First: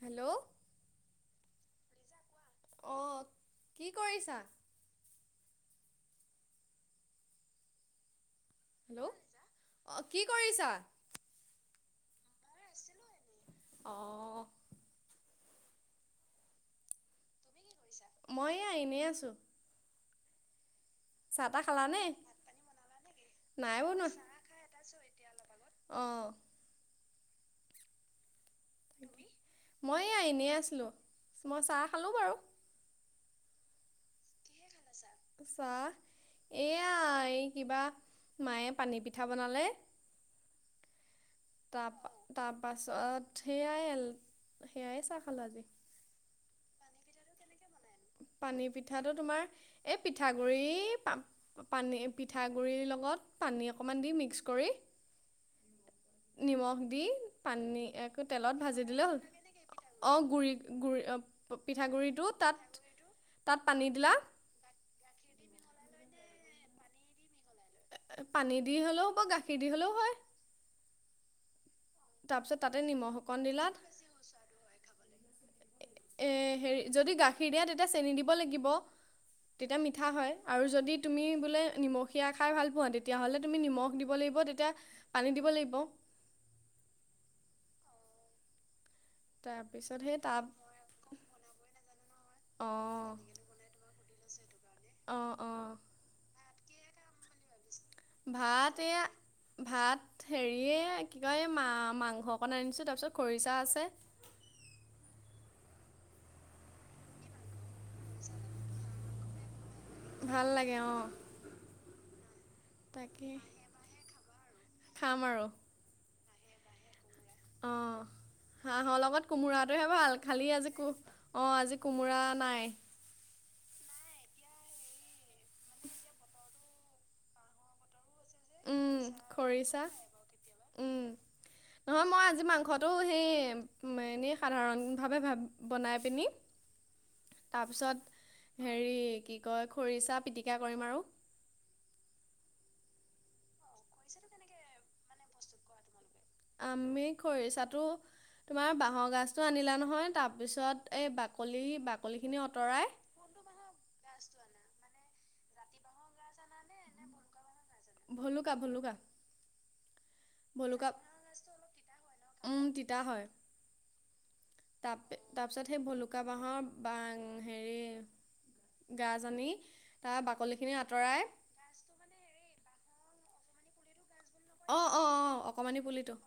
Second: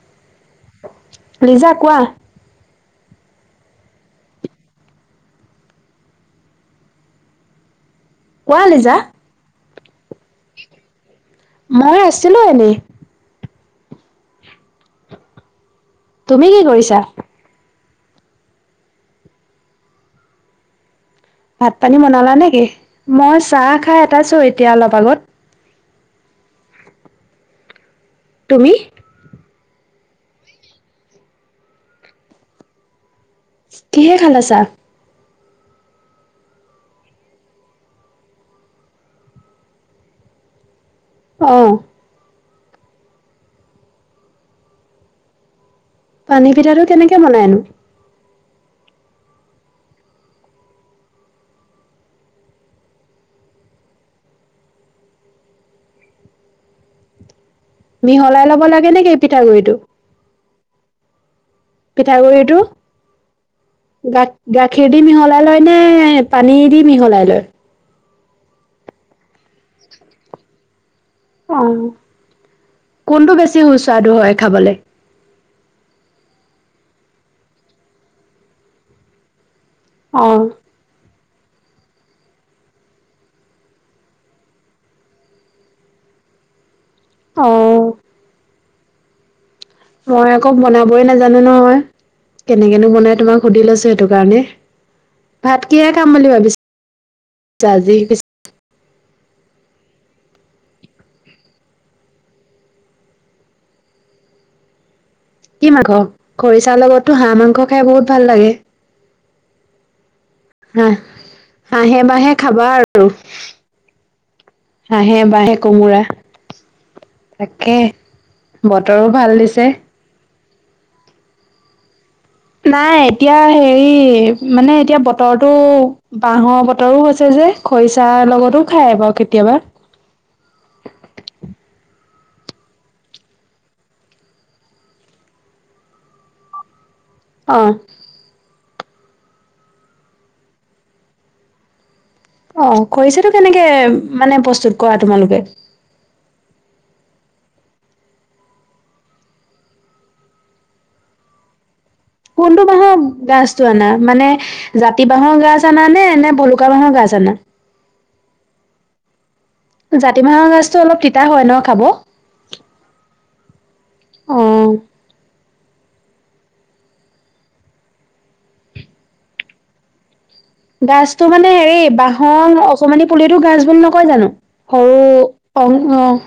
Hello Liza কোৱা? অ' কি কৰিছা? কোৱা লিজা? অ'- কি কৰিছা? মই আছিলোঁ এনে। অ'। তুমি কি কৰিছা? মইে এয়া এনে আছোঁ। চাহ তাহ ভাত-পানী খালানে বনালা নেকি? মই চাহ খাই অটাইছোঁ এতিয়া অলপ আগত। অ'। তুমি? মই এয়া এনেই আছিলোঁ। মই চাহ খালোঁ বাৰু। কিহে খালা চাহ? চাহ এয়া এই কিবা মায়ে পানী পিঠা বনালে। অ'। তাৰ পাছত সেয়াই- সেয়াই চাহ খালোঁ আজি। পানী পিঠাটো কেনেকে বনায় নো? পানী পিঠাটো তোমাৰ এই পিঠাগুৰি পা- পানী- পিঠাগুৰিৰ লগত পানী অকমান দি মিক্স কৰি, নিমখ দি পানী- একো মিহলাই ল'ব তেলত ভাজি লাগে দিলে নেকি হ'ল। পিঠাগুড়িটো অ' গুৰি- গুৰি- অ' পিঠাগুড়িটো তাত তাত পানী দিলা গা- গাখীৰ দি মিহলাই লয় নে পানী দি মিহলাই লয়? পানী দি হ'লেও বা গাখীৰ দি হ'লেও হয়। অ'। তাৰপিছত তাতে নিমখ কোনটো অকণ বেছি দিলা সুস্বাদু হয় খাবলৈ? এ হেৰি যদি গাখীৰ দিয়ে, তেতিয়া চেনি দিব লাগিব। তেতিয়া মিঠা হয়। অঁ আৰু যদি তুমি বোলে নিমখীয়া খাই ভাল পোৱা, তেতিয়লে তুমি নিমখ দিব লাগিব। তেতিয়া পানী দিব লাগিব। [unintelligible] অ'। তাৰপিছত সেই মই তাপ আকৌ বনাবয়ে নাজানো, নহয়। কেনেকেনো অঁ বনায় তোমাক সুধি লৈছোঁ সেইটো কাৰণে। অঁ ভাত অঁ কিহে খাম বুলি ভাবিছ ভাত এয়া ভাত হেৰিয়ে কি কয়, এই মা- মাংস অকণ আনিছোঁ। তাৰপিছত খৰিচা আছে। [inaudible] কি মাংস? খৰিচাৰ লগতো হাঁহ মাংস খাই বহুত ভাল লাগে। ভাল লাগে হা- অঁ হাঁহে-বাঁহে খাবা আৰু। তাকে খাম হাঁহে- আৰু বাঁহে কোমোৰা। তাকে, অঁ হাঁহৰ বতৰো লগত ভাল দিছে। কোমোৰাটোহে ভাল খালি আজি কো- অ' আজি কোমোৰা নাই। এতিয়া হেৰি, মানে এতিয়া বতৰটো বাঁহৰ বতৰো হৈছে যে, খৰি চাৰ লগতো উম খায় বাৰু কেতিয়াবা। খৰিচা উম নহয় মই আজি মাংসটো সেই উম- এনেই সাধাৰণভাৱে ভা- বনাই পিনি অ', তাৰপিছত হেৰি কি কয় খৰিচা পিটিকা কৰিম আৰু অ কৰিছো কেনেকে মানে প্ৰস্তুত কৰা তোমালোকে আমি খৰিচাটো তোমাৰ বাঁহৰ গাছটো আনিলা নহয় তাৰপিছত এই বাকলি বাকলি বাক কোনটো বাহৰ গাছটো আনা মানে জাতি জাতি বাঁহৰ গাছ আনা নে নে ভলুকা বাঁহৰ গাছ আনা ভলুকা ভলুকা জাতি বাহৰ গাছটো ভলুকা অলপ তিতা হয় ন খাব অ', ত তাৰপিছত সেই ভুলুকা বাঁহৰ বা হেৰি গা জানি তাৰ বাকলি গাছতটো মানে হেৰি বাহৰ অকমানি পুলিতো গাছ বুলি নকয় জানো অ সৰু অ অ অং অকমানি পুলিতো অ',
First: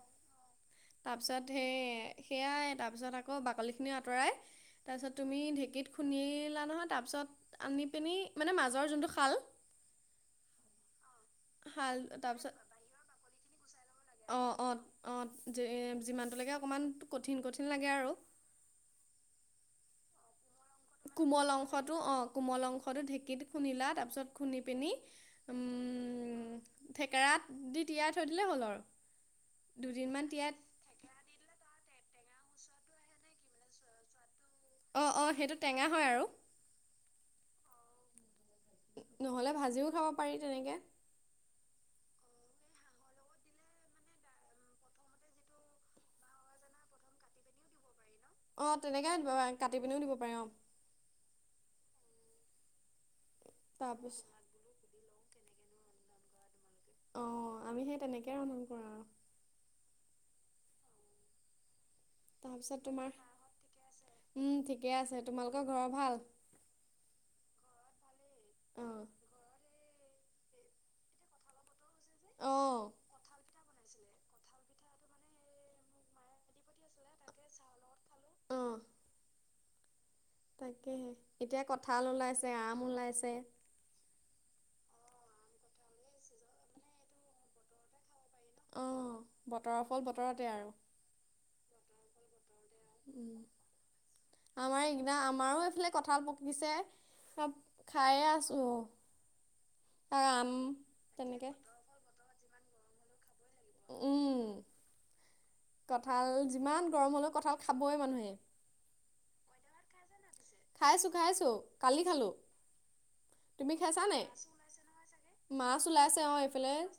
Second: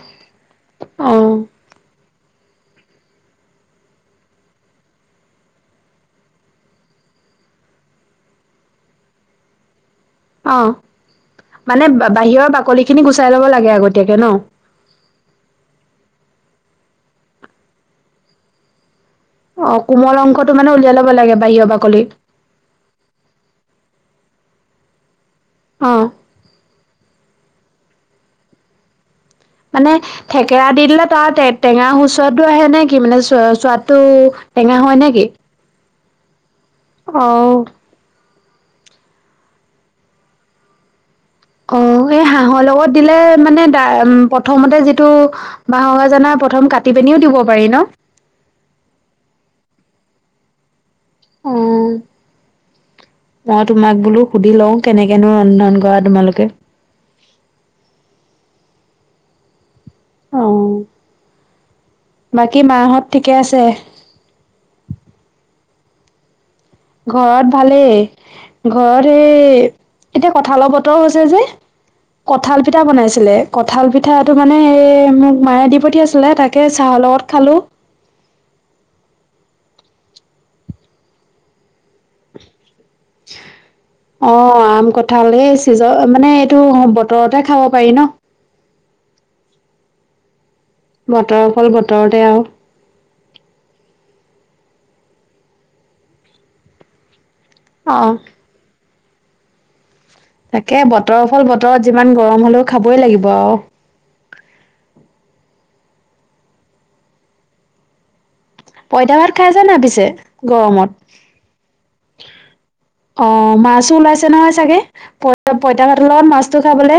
অ', তাৰপিছত সেই সেয়াই তাৰ পিছত আকৌ বাকলি খিনি আঁতৰাই তাৰ পিছত তুমি ঢেঁকীত খুন্দিলা নহয় তাৰপিছত আনি পিনি মানে মাজৰ যোনটো খাল অ মানে বাহিৰৰ বাকলি খিনি গুচাই ল'ব লাগে আগতে। অ অ অ যিমানটো লৈকে অকণমান কঠিন কঠিন লাগে আৰু। অ কোমল অংশটো মানে উলিয়াই ল'ব লাগে কোমল বাহিৰৰ অংশটো বাকলি। অ কোমল অংশটো ঢেঁকীত খুন্দিলা, তাৰ পিছত খুন্দি পিনি অঁ। থেকেৰা দি তিয়াই থৈ দিলেই হ'ল আৰু। মানে দুদিনমান তিয়াই থেকেৰা দি দিলে তাৰ টেঙা চোৱাদটো আহে নে কি, মানে চ চোৱাদটো অ অ সেইটো টেঙা হয় আৰু। অহ নহলে ভাজিও খাব পাৰি তেনেকে। [unintelligible] বাহৰ লগত দিলে মানে দা উম প্ৰথমতে যিটো বাহৰজানা প্ৰথম কাটি পিনিও দিব - পাৰি ন? অ তেনেকে কাটি পিনিও দিব পাৰে অ। অ মই তোমাক বোলো তাৰপিছত সুধি লও কেনেকেনো ৰন্ধন কৰা তোমালোকে অ আমি সেই তেনেকে ৰন্ধন কৰো। অহ। তাৰ পিছত তোমাৰ উম ঠিকে আছে তোমালোকৰ ঘৰৰ ভাল? ঘৰত ভালেই। অ ঘৰত এই এতিয়া কঠালৰ বতৰ হৈছে যে, অ কঁঠাল পিঠা বনাইছিলে কঁঠাল পিঠাটো মানে এই মোক মায়ে দি পঠিয়াইছিলে, তাকে চাহৰ লগত খালো। অ তাকেহে এতিয়া কঠাল ওলাইছে, আম ওলাইছে অ আম কঁঠাল এই চিজ মানে এইটো বতৰতে খাব পাৰি ন। অঁ বতৰৰ ফল বতৰতে আৰু বতৰৰ ফল বতৰতে আৰু উ আমাৰ এইকিটা আমাৰো এইফালে কঠাল পকিছে। চব অ', খাইয়ে আছো অ তাকে বতৰৰ ফল তেনেকে। বতৰত যিমান গৰম হলেও খাবই লাগিব আৰু। উম কঠাল যিমান গৰম হলেও কঠাল খাবই মানুহে পইতা ভাত খাই যে না পিছে? গৰমত? খাইছো খাইছো কালি খালো অ মাছো ওলাইছে নহয় চাগে, পই মাছ পইতা পাতৰ ওলাইছে লগত অ মাছটো এইফালে। খাবলে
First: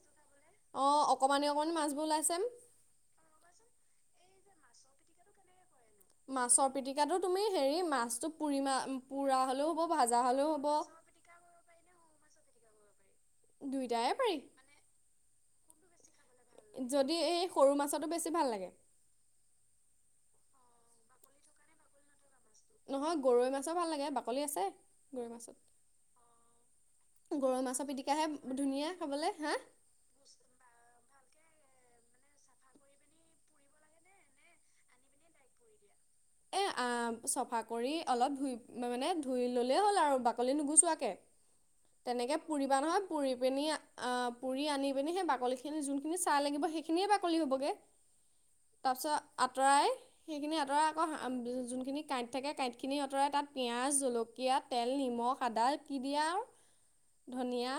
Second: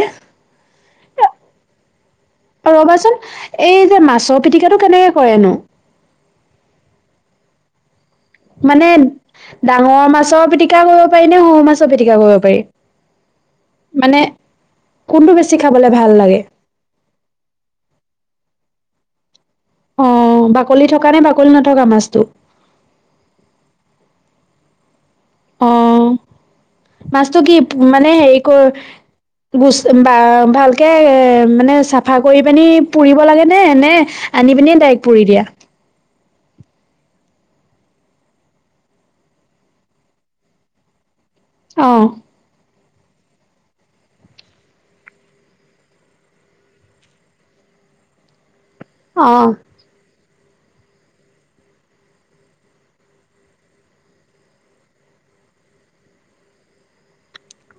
অ অকমানি অকমানি মাছবোৰ ওলাইছে ৰবাচোন এই যে মাছৰ পিটিকটো কেনেকে কৰে নো? মাছৰ পিটিকাটো তুমি হেৰি মাছ মানে ডাঙৰ হ'লেও মাছৰ হ'ব। পিটকা কৰিব পাৰি নে, সৰু মাছৰ পিটকা কৰিব পাৰি? দুইটাই মানে পাৰি। কোনটো বেছি খাবলে ভাল লাগে? যদি এই সৰু মাছতো বেছি ভাল লাগে। অ', বাকলি থকা নে বাকলি নথকা মাছটো? নহয় গৰৈ মাছো ভাল লাগে। বাকলি আছে গৰৈ মাছত। মাছতটো কি গৰৈ মাছৰ মানে পিটিকাহে হেৰি কৰ ধুনীয়া খাবলে হা গোচ বা ভালকে এ মানে চ- চাফা কৰি পানি পুৰিব লাগে নে, নে আনি পিনি ডাইৰেক্ট পুৰি দিয়া? এ আ চফা কৰি অলপ ধুই মানে ধুই ললেই হ'ল আৰু বাকলি নুগোচোৱাকে। অ'। তেনেকে পুৰিবা নহয়, পুৰি পিনি আহ পুৰি আনি পিনি সেই বাকলি খিনি যোনখিনি চাহ লাগিব, সেইখিনিয়ে বাকলি হ'বগে। তাৰপিছত অ', আঁতৰাই সেইখিনি আঁতৰাই, ক যোনখিনি কাঁইট থাকে, কাঁইট খিনি আঁতৰাই তাত পিয়াজ, জলকীয়া, তেল, নিমখ, আদা খিনি আও ধনিয়া।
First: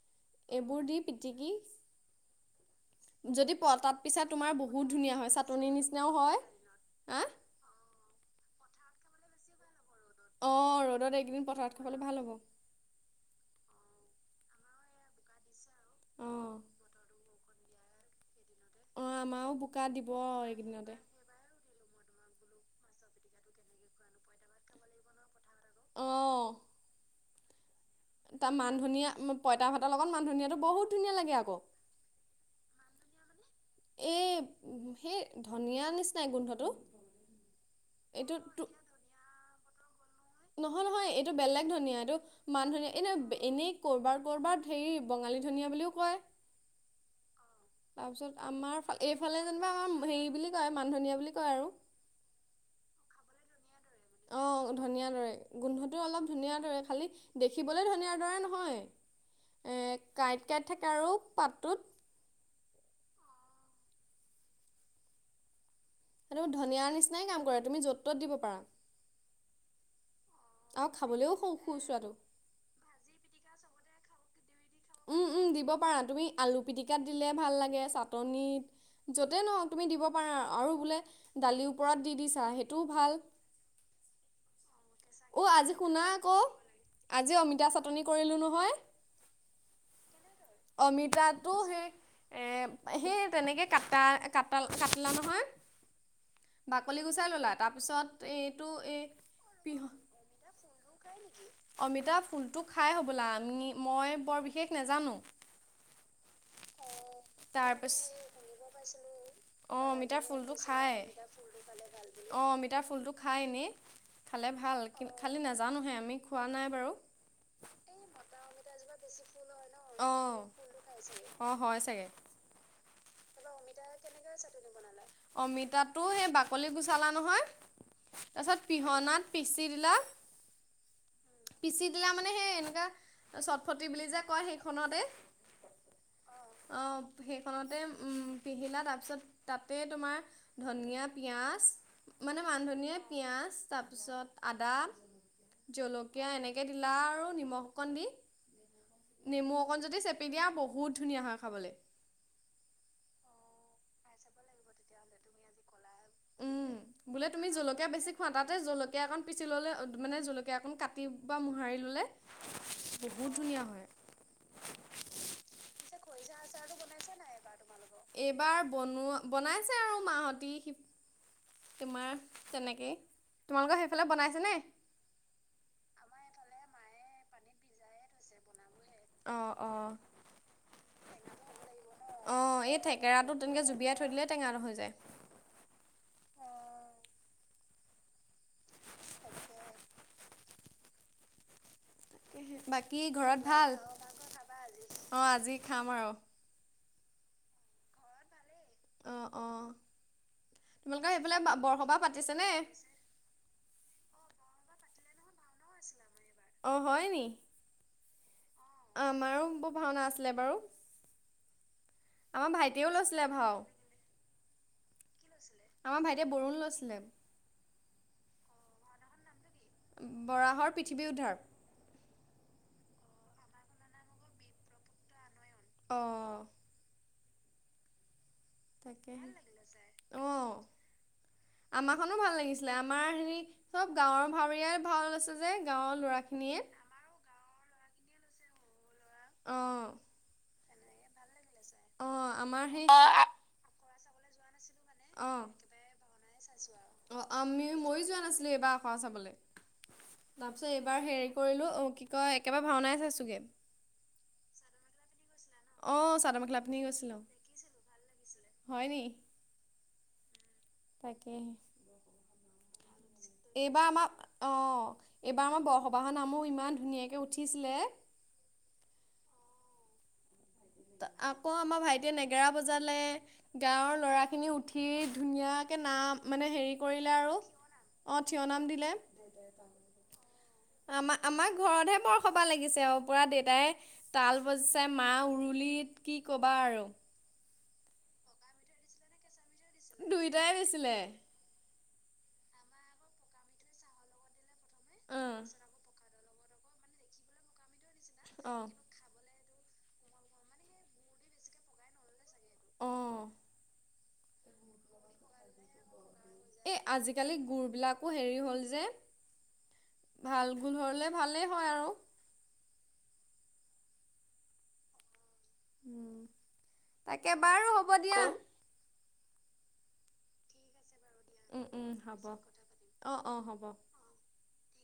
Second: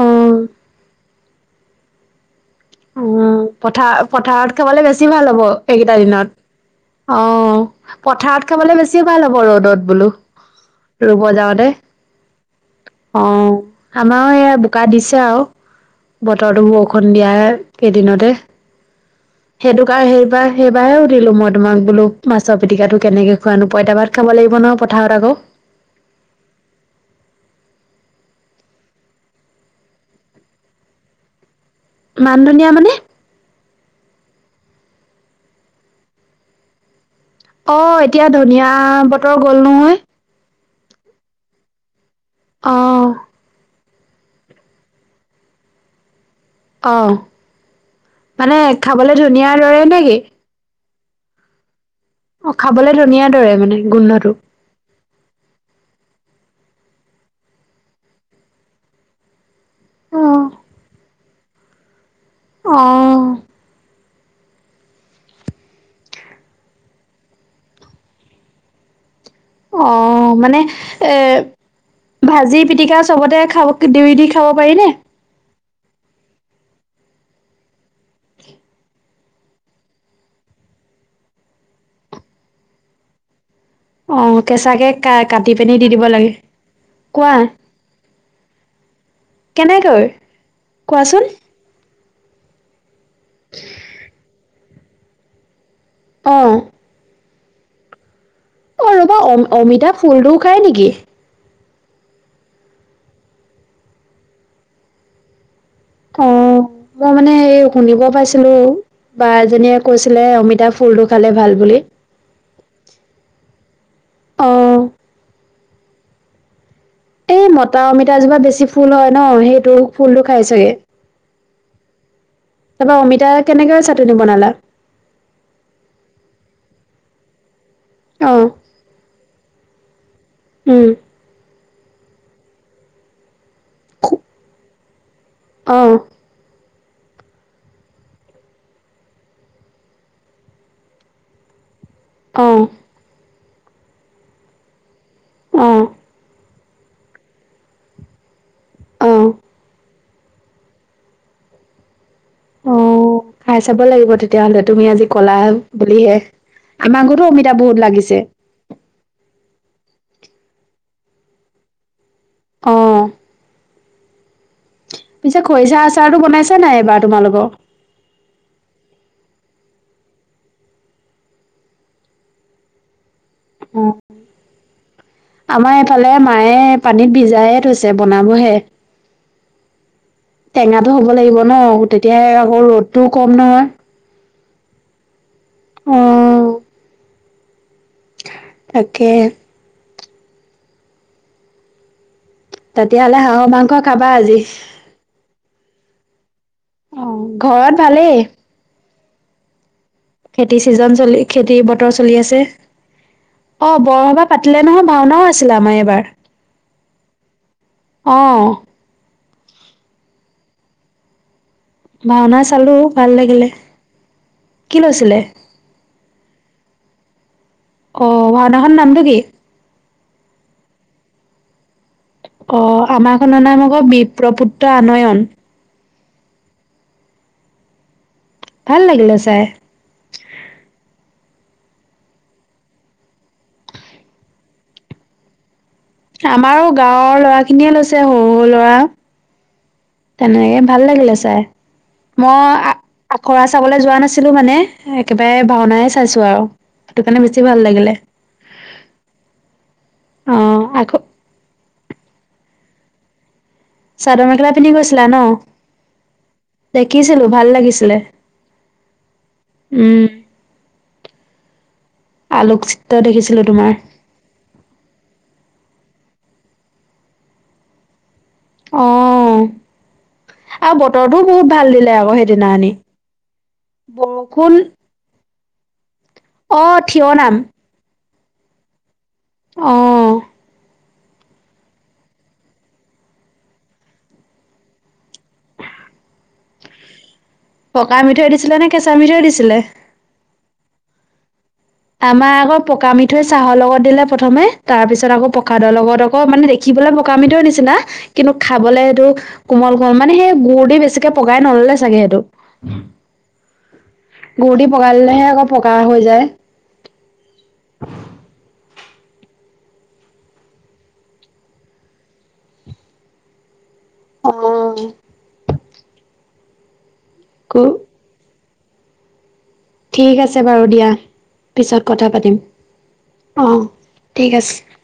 অ', এইবোৰ দি পিটিকি অ', যদি পোৱা পথাৰ তাত পিছ পথাৰত তোমাৰ খাবলে বহুত বেছি ধুনীয়া ভাল হয়। হ'ব চাটনীৰ এইকেইটা নিচিনাও দিনত। হয়। হা অ, পথাৰত খাবলে বেছি ভাল হ'ব ৰ'দত। বোলো অ, ৰ'দত ৰুব একেদিন যাওঁতে। পথাৰত খাবলে ভাল হ'ব। অ, আমাৰো এয়া বোকা দিছে আৰু অঁ বতৰটো বৰষুণ দিয়াই। কেইদিনতে অঁ আমাৰো সেইটো বোকা কাৰ দিব সেইবাৰ এইকেইদিনতে সেইবাৰে সুধিলো মই তোমাক বোলো, মাছৰ পিটিকাটো কেনেকে খুৱনো পইতা ভাত খাব লাগিব ন পথাৰত আকৌ। অঁ তাৰ মান ধনিয়া, পইতা ভাতৰ লগত মান ধনিয়ো বহুত ধুনীয়া লাগে আকৌ। মান ধনিয়া মানে? এই, সেই ধনিয়া নিচনাই গোন্ধটো। অ, এতিয়া এইটো ধনিয় তো- বতৰ গ'ল নহয়? নহয়, নহয় এইটো বেলেগ ধনীয়া। এইটো মান অ ধনীয়া এনে এনেই কৰবাৰ, কৰবাৰ হেৰি বঙালী ধনিয়া বুলিও কয়। অ তাৰপিছত মানে আমাৰ খাবলে এইফালে ধনিয়াৰ যেনিবা দৰে আমাৰ নেকি হেৰি বুলি কয়। মান ধনীয়া বুলি কয় আৰু। অ, খাবলে ধুনীয়া দৰে মানে গোন্ধটো? ধুনিয়া দৰে গোন্ধতো অলপ ধুনিয়া দৰে খালী দেখিবলৈ ধনিয়া দৰে নহয়। এ, অ কাঁইট-কাঁইট থাকে আৰু পাতটোত। আহ। তুমি ধনিয়াৰ নিচিনাই কাম কৰে। তুমি য'ত ত'ত দিব পাৰা। অ, মানে আৰু এ, খাবলৈও সু সুস্বাদু ভাজি-পিটিকা চবতে খাব দি দি খাব পাৰি নে? উম উম দিব পাৰা। তুমি আলু পিটিকাত দিলে ভাল লাগে, চাটনিত য'তে নহওক তুমি দিব পাৰা। আৰু বোলে দালিৰ ওপৰত দি দিছা সেইটোও ভাল। অ, কেঁচাকে কা অ' কাটি পিনি আজি দি দিব শুনা লাগে। আকৌ কোৱা? আজি অমিতা চাটনি কৰিলোঁ নহয়। কেনেকৈ, কোৱাচোন? অমিতাটো সেই এ, সি তেনেকে কটা ক কাটলা নহয়, অ বাকলি গুচাই ললা। তাৰ পিছত অ, ৰবা অমিতা ফুলটো খাই নেকি? অমিতা ফুলটো খাই হ'বলা, মই বৰ বিশেষ নাজানো। অ। মই মানে সেই তাৰপিছ শুনিব পাইছিলো, বা এজনীয়ে অঁ অমিতাৰ কৈছিলে অমিতা খায় ফুলটো খালে ভাল বুলি। অঁ, অমিতাৰ ফুলটো খায় এনেই। খালে অ', ভাল খালি নাজানোহে আমি খোৱা নাই বাৰু। এই মতা অমিতা জোপা বেছি ফুল হয়। ন? সেইটো ফুল টো অঁ খাই অঁ হয় ন, চাগে। অৰিজিনেল ফুলটো খাই চাগে অ হয় চাগে। তাৰপা অমিতা কেনেকে চ অমিতাতটো সেই বাকলি গোচালা নহয়। [unintelligible] তাৰ অ', পিছত পিহনাত পিচি দিলা। উম। পিচি দিলা মানে সেই এনেকা চটফটি বুলি যে কয় সেইখনতে। [unintelligible] অ। অ, সেইখনতে উম পিহিলা তাৰপিছত তাতে তোমাৰ ধনিয়া, পিঁয়াজ মানে অ', মান ধনিয়া, পিঁয়াজ তাৰপিছত আদা অ', জলকীয়া এনেকে দিলা আৰু নিমখ অকণ দি। অ', নেমু অকণ যদি চেপি দিয়া বহুত ধুনীয়া হয়, খাবলৈ। অ, খাই চাব লাগিব তেতিয়াহলে। তুমি আজি কলা বুলিহে। উম, আমাৰ ঘৰতো বোলে তুমি অমিতা বহুত জলকীয়া বেছি লাগিছে। খোৱা, তাতে জলকীয়া একন পিছি ললে মানে জলকীয়া অকণ কাটি বা মোহাৰি ল'লে অ', বহুত ধুনীয়া হয়। পিছে খৰিচা আচাৰটো বনাইছা নাই এইবাৰ তোমালোকৰ এইবাৰ বনোৱা বনাইছে আৰু মাহঁতি তোমাৰ তেনেকেই তোমালোকৰ [unintelligible] সেইফালে বনাইছেনে? আমাৰ এইফালে মায়ে পানীত ভিজায়ে থৈছে বনাবহে [inaudible] টেঙাটো হ'ব লাগিব ন তেতিয়াহে আকৌ ৰ'দতটোও কম নহয় [unintelligible] টেঙা ন হৈ যায় [unintelligible] অঁ তাকে বাকী তেতিয়াহলে ঘৰত হাঁহৰ ভাল? মাংস খাবা আজি অ', আজি খাম আৰু অ ঘৰত ভালেই? [inaudible] খেতি চিজন তোমালোকৰ চলি সেইফালে খেতি বতৰ বৰসবাহ চলি আছে পাতিছেনে? অ বৰসবাহ [unintelligible] পাতিলে নহয় ভাওনাও আছিলে আমাৰ এইবাৰ [unintelligible] অ হয় নি? [unintelligible] অঁ [unintelligible] আমাৰো ভাওনা আছিলে বাৰু ভাওনা আমাৰ চালো ভাইটিয়েও ভাল লৈছিলে লাগিলে ভাও কি লৈছিলে [unintelligible] আমাৰ ভাইটিয়ে বৰুণ লৈছিলে অ ভাওনাখনৰ নামটো কি? [unintelligible] বৰাহৰ পৃথিৱী উদ্ধাৰ অ আমাৰখনৰ নাই আকৌ বিপপুত্ৰ আনয়ন [unintelligible] অঁ ভাল তাকে লাগিলে চাই। আহ আমাৰখনো ভাল লাগিছিলে আমাৰ হেৰি চব গাৱৰ ভাৱৰীয়াই ভাল আছে যে [unintelligible] ল'ৰাখিনিয়ে আমাৰো গাঁৱৰ ল'ৰাখিনিয়ে লৈছে সৰু-সৰু ল'ৰা অ', তেনেকে ভাল লাগিলে ছাই অ', মই আমাৰ আ সেই আখৰা চাবলৈ যোৱা নাছিলো মানে [unintelligible] অ', একেবাৰে ভাওনাই চাইছো আৰু [unintelligible] অ কাৰণে বেছি ভাল আমি লাগিলে ময়ো যোৱা নাছিলো এইবাৰ আখৰা চাবলৈ অ তাৰ পিছত আখ এইবাৰ হেৰি কৰিলো অ কি কয় একেবাৰে ভাওনাই চাইছোগে [unintelligible] চাদৰ-মেখেলা পিন্ধি গৈছিলা ন? [unintelligible] আহ চাদৰ-মেখেলা পিন্ধি গৈছিলো দেখিছিলো ভাল লাগিছিলে হয় নি উম [unintelligible] তাকে [unintelligible] আলোক [unintelligible] তোমাৰ এইবাৰ আমাৰ অ এইবাৰ আমাৰ ব [unintelligible] সবাহ নামো ইমান ধুনীয়াকৈ উঠিছিলে [inaudible] আহ [unintelligible] আকৌ আমাৰ ভাইটিয়ে নেগেৰা সেইদিনাখনি বজালে গাঁৱৰ লৰাখিনি বৰষুণ উঠি ধুনীয়া। তাকে নাম মানে অ হেৰি থিয় কৰিলে আৰু অ থিয় নাম দিলে। আহ। আমাৰ আমাক ঘৰতহে বৰসবাহ লাগিছে আৰু পুৰা দেউতাই তাল বজিছেই মা। প কি ক'বা আৰু পকা মিঠৈ দিছিলে নে কেঁচামিঠ‌ই দিছিলে। দুইটাই দিছিলে। আমাৰ আকৌ পকা মিঠৈ চাহৰ লগত দিলে প্ৰথমে তাৰ পিছত অ আকৌ প্ৰসাদৰ লগত। ক মানে দেখিবলৈ পকামিঠৈ নিচিনা কিন্তু অ খাবলৈ সেইটো। কোমল-কোমল মানে সেই গুডুৰ দি বেছিকে পগাই নললে চাগে সেইটো। অ গুৰদি পগাই ললেহে আকৌ পকা হৈ যায় এই আজিকালি গুৰবিলাকো হেৰি হ'ল যে। ভাল গোলহলে ভালেই হয় আৰু অ উম তাকে বাৰু হ'ব দিয়া ঠিক আছে বাৰু দিয়া। উম পিছত উম কথা হ'ব। পাতিম অ ঠিক আছে।